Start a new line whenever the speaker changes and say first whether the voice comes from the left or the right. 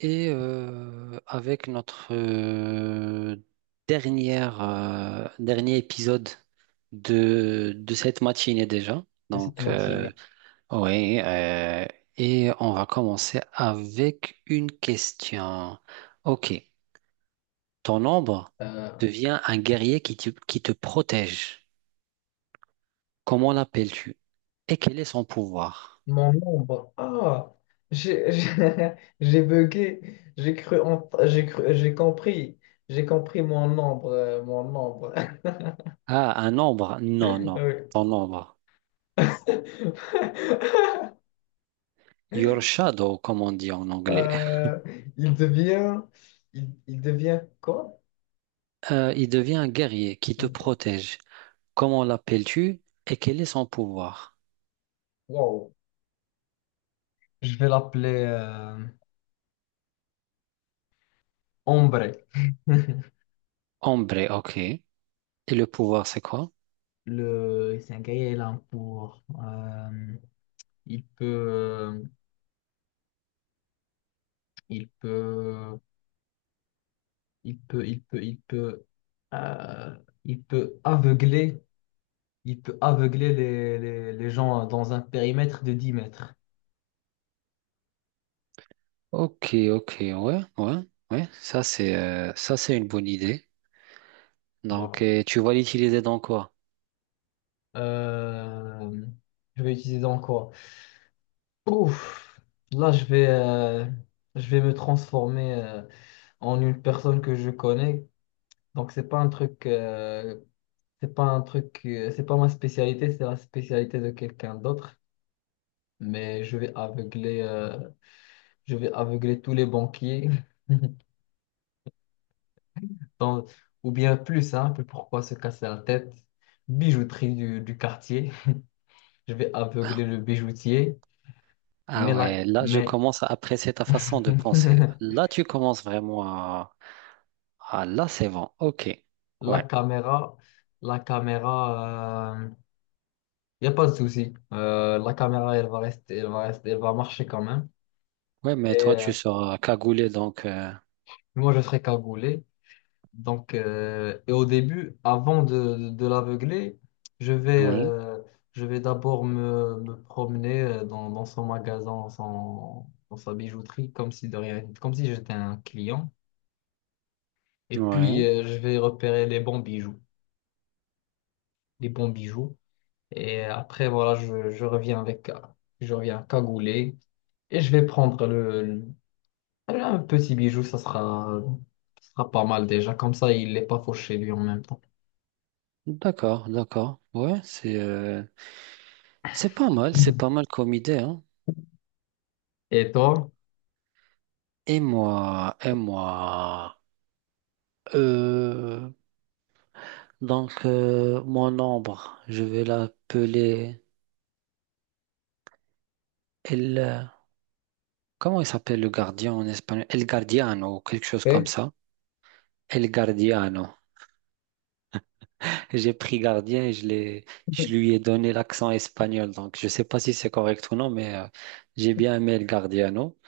right: Avec notre dernier épisode de cette matinée déjà.
left: De cette
right: Donc, euh,
left: matinée.
right: oui, et on va commencer avec une question. Ok, ton ombre
left: Euh,
right: devient un guerrier qui te protège. Comment l'appelles-tu? Et quel est son pouvoir?
left: Mon ombre. Ah, j'ai j'ai bugué. J'ai cru, j'ai compris. J'ai compris mon ombre, mon ombre.
right: Ah, un ombre? Non, non,
left: Oui.
right: ton ombre. Your shadow, comme on dit en anglais.
left: Euh, il devient, il devient quoi?
right: Il devient un guerrier qui te
left: Ok.
right: protège. Comment l'appelles-tu et quel est son pouvoir?
left: Wow. Je vais l'appeler Ombre.
right: Ombre, ok. Et le pouvoir, c'est quoi?
left: C'est un gars il gaillard pour, il peut, il peut il peut, euh, il peut aveugler, il peut aveugler les gens dans un périmètre de 10 mètres.
right: Ok, ok, ouais, ouais, ouais. Ça, c'est une bonne idée.
left: Voilà.
right: Tu vas l'utiliser dans quoi?
left: Euh, je vais utiliser dans quoi? Ouf, là, je vais me transformer en une personne que je connais. Donc, c'est pas un truc, c'est pas ma spécialité, c'est la spécialité de quelqu'un d'autre. Mais je vais aveugler tous les banquiers. dans- ou bien plus simple, pourquoi se casser la tête? Bijouterie du quartier. Je vais aveugler le bijoutier.
right: Ah ouais, là, je
left: Mais
right: commence à apprécier ta façon de penser. Là, tu commences vraiment à... Ah, là, c'est bon. Ok,
left: la
right: ouais.
left: caméra, la caméra, il n'y a pas de souci. La caméra, elle va rester, elle va marcher quand même.
right: Ouais,
left: Et
right: mais toi, tu
left: euh,
right: seras cagoulé, donc...
left: Moi, je serai cagoulé. Donc, et au début, de l'aveugler, je vais,
right: Ouais,
left: euh, je vais d'abord me promener dans, dans son magasin, dans sa bijouterie, comme si de rien, comme si j'étais un client. Et puis,
right: ouais.
left: je vais repérer les bons bijoux, les bons bijoux. Et après, voilà, je reviens avec, je reviens cagoulé et je vais prendre un petit bijou, ça sera pas mal déjà. Comme ça, il n'est pas fauché lui en même temps.
right: D'accord, d'accord. C'est pas mal comme idée, hein.
left: Et toi?
right: Et moi, euh, mon ombre, je vais l'appeler El. Comment il s'appelle le gardien en espagnol? El Guardiano ou quelque chose comme
left: Ok.
right: ça. El Guardiano. J'ai pris gardien et je l'ai, Je lui ai donné l'accent espagnol. Donc je sais pas si c'est correct ou non, j'ai bien aimé El Guardiano.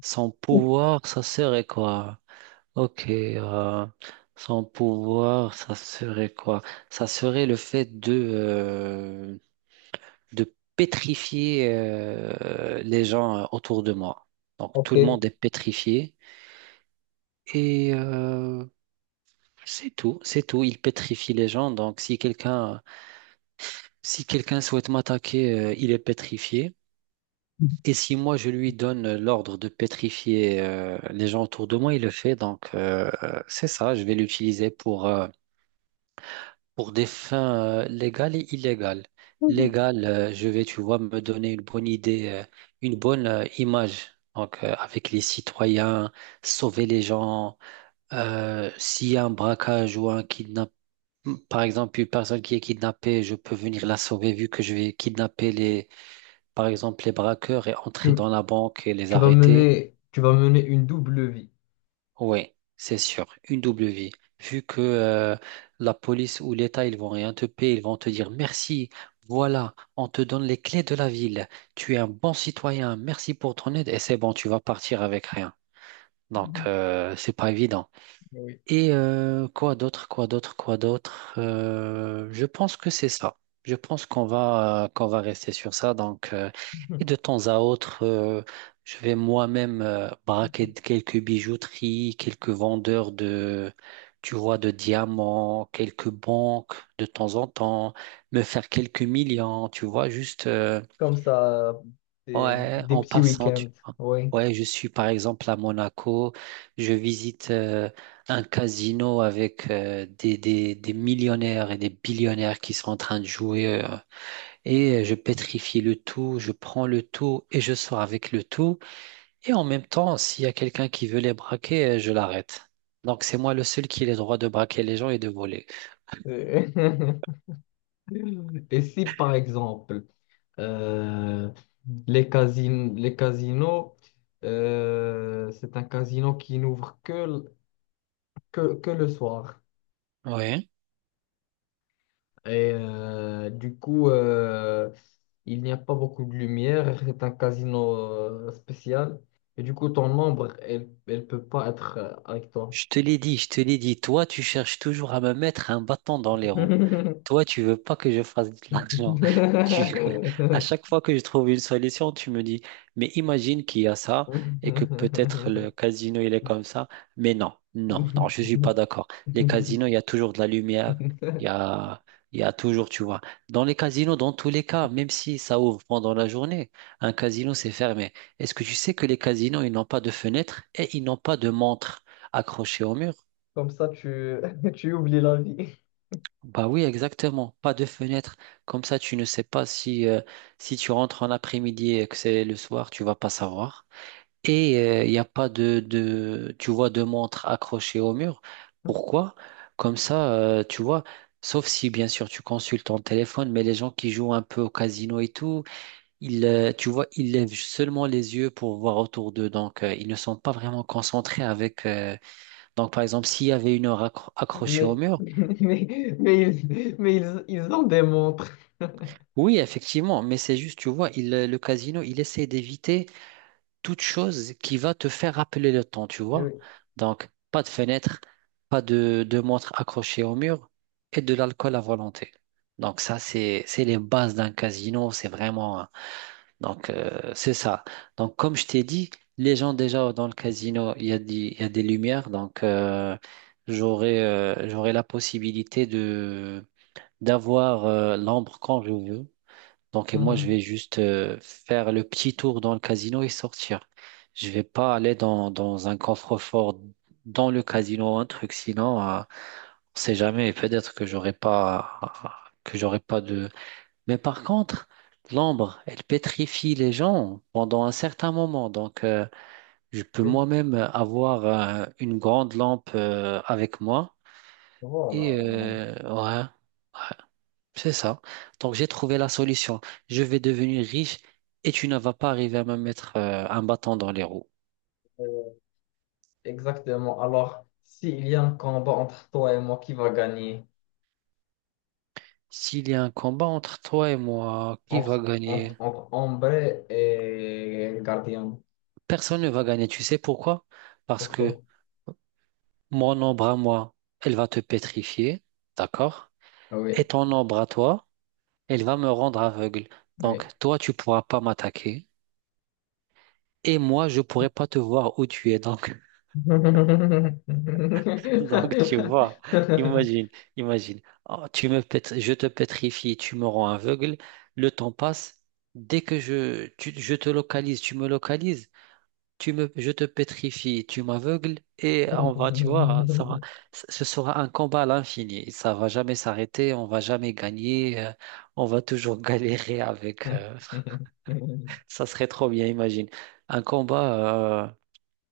right: Son pouvoir, ça serait quoi? Ok, euh, Son pouvoir, ça serait quoi? Ça serait le fait de pétrifier les gens autour de moi. Donc tout
left: Ok.
right: le monde est pétrifié et euh, c'est tout, c'est tout. Il pétrifie les gens. Donc si quelqu'un souhaite m'attaquer, il est pétrifié. Et si moi je lui donne l'ordre de pétrifier les gens autour de moi, il le fait. C'est ça, je vais l'utiliser pour des fins légales et illégales. Légales, je vais, tu vois, me donner une bonne image. Avec les citoyens, sauver les gens. S'il y a un braquage ou un kidnapping, par exemple, une personne qui est kidnappée, je peux venir la sauver vu que je vais kidnapper les, par exemple, les braqueurs et
left: Tu,
right: entrer dans la banque et les arrêter.
left: tu vas mener une double vie.
right: Oui, c'est sûr, une double vie. Vu que la police ou l'État, ils vont rien te payer, ils vont te dire merci, voilà, on te donne les clés de la ville, tu es un bon citoyen, merci pour ton aide, et c'est bon, tu vas partir avec rien. Donc, c'est pas évident.
left: Oui.
right: Et quoi d'autre, quoi d'autre, quoi d'autre? Je pense que c'est ça. Je pense qu'on va rester sur ça. Donc, et de temps à autre, je vais moi-même quelques bijouteries, quelques vendeurs de, tu vois, de diamants, quelques banques de temps en temps, me faire quelques millions, tu vois, juste.
left: Comme ça,
right: Ouais,
left: des
right: en
left: petits
right: passant, tu
left: week-ends.
right: vois.
left: Oui.
right: Ouais, je suis par exemple à Monaco, je visite un casino avec des millionnaires et des billionnaires qui sont en train de jouer et je pétrifie le tout, je prends le tout et je sors avec le tout. Et en même temps, s'il y a quelqu'un qui veut les braquer, je l'arrête. Donc c'est moi le seul qui a le droit de braquer les gens et de voler.
left: Euh, Et si, par exemple, euh, les casinos, c'est un casino qui n'ouvre que, que le soir.
right: Ouais.
left: Et euh, du coup, euh, il n'y a pas beaucoup de lumière. C'est un casino spécial. Et du coup, ton ombre, elle ne peut pas être avec toi.
right: Je te l'ai dit, je te l'ai dit, toi, tu cherches toujours à me mettre un bâton dans les roues. Toi, tu veux pas que je fasse de l'argent. Tu... À chaque fois que je trouve une solution, tu me dis, mais imagine qu'il y a ça et que peut-être le casino, il est comme ça. Mais non, non, non, je suis pas d'accord. Les casinos, il y a toujours de la lumière. Il y a, il y a toujours, tu vois. Dans les casinos, dans tous les cas, même si ça ouvre pendant la journée, un casino, c'est fermé. Est-ce que tu sais que les casinos, ils n'ont pas de fenêtre et ils n'ont pas de montre accroché au mur?
left: Comme ça, tu, tu oublies la vie.
right: Bah oui, exactement. Pas de fenêtre. Comme ça, tu ne sais pas si si tu rentres en après-midi et que c'est le soir, tu vas pas savoir. Et il n'y a pas tu vois, de montre accrochée au mur. Pourquoi? Comme ça, tu vois, sauf si, bien sûr, tu consultes ton téléphone, mais les gens qui jouent un peu au casino et tout, ils, tu vois, ils lèvent seulement les yeux pour voir autour d'eux. Donc, ils ne sont pas vraiment concentrés avec... Donc, par exemple, s'il y avait une heure accrochée au
left: Mais,
right: mur,
left: ils en démontrent.
right: oui, effectivement, mais c'est juste, tu vois, le casino, il essaie d'éviter toute chose qui va te faire rappeler le temps, tu vois.
left: Oui.
right: Donc, pas de fenêtre, pas de montre accrochée au mur et de l'alcool à volonté. Donc, ça, c'est les bases d'un casino, c'est vraiment. Hein. Donc, c'est ça. Donc, comme je t'ai dit, les gens déjà dans le casino, il y a des lumières, donc j'aurai j'aurai la possibilité de d'avoir l'ombre quand je veux. Donc, et moi, je vais juste faire le petit tour dans le casino et sortir. Je vais pas aller dans un coffre-fort dans le casino ou un truc, sinon, on sait jamais. Peut-être que j'aurai pas de. Mais par contre, l'ambre, elle pétrifie les gens pendant un certain moment. Donc, je peux moi-même avoir une grande lampe avec moi et
left: Voilà.
right: ouais. ouais. C'est ça. Donc j'ai trouvé la solution. Je vais devenir riche et tu ne vas pas arriver à me mettre un bâton dans les roues.
left: Exactement. Alors, s'il y a un combat entre toi et moi, qui va gagner?
right: S'il y a un combat entre toi et moi, qui va gagner?
left: Entre Ambre et le Gardien.
right: Personne ne va gagner. Tu sais pourquoi? Parce que
left: Pourquoi?
right: mon ombre à moi, elle va te pétrifier, d'accord?
left: Ah, oui,
right: Et ton ombre à toi, elle va me rendre aveugle. Donc
left: oui.
right: toi, tu pourras pas m'attaquer. Et moi, je pourrai pas te voir où tu es. Donc donc, tu vois, imagine, imagine. Oh, je te pétrifie, tu me rends aveugle, le temps passe. Dès que je te localise, tu me localises, je te pétrifie, tu m'aveugles, et on va, tu vois, ça va, ce sera un combat à l'infini. Ça va jamais s'arrêter, on va jamais gagner, on va toujours galérer avec. Ça serait trop bien, imagine. Un combat.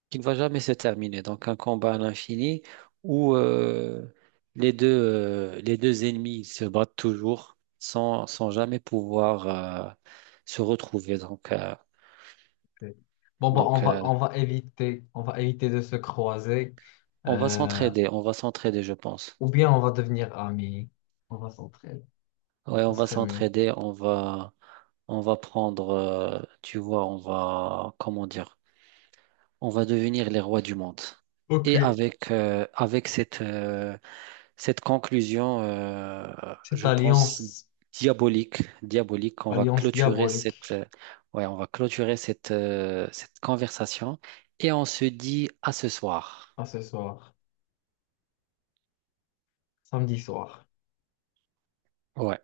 right: Qui ne va jamais se terminer. Donc un combat à l'infini où les deux ennemis se battent toujours sans jamais pouvoir euh, se retrouver. Donc, euh,
left: Bon, bah,
right: donc euh,
left: on va éviter de se croiser. euh,
right: on va s'entraider, je pense.
left: ou bien on va devenir amis. On va s'entraider.
right: Ouais,
left: Ce
right: on va
left: serait mieux.
right: s'entraider, on va prendre, tu vois, on va, comment dire, on va devenir les rois du monde.
left: Ok.
right: Et avec cette, cette conclusion,
left: Cette
right: je pense,
left: alliance,
right: diabolique, diabolique, on va
left: alliance
right: clôturer
left: diabolique.
right: cette, ouais, on va clôturer cette, cette conversation et on se dit à ce soir.
left: Ah, ce soir, samedi soir.
right: Ouais.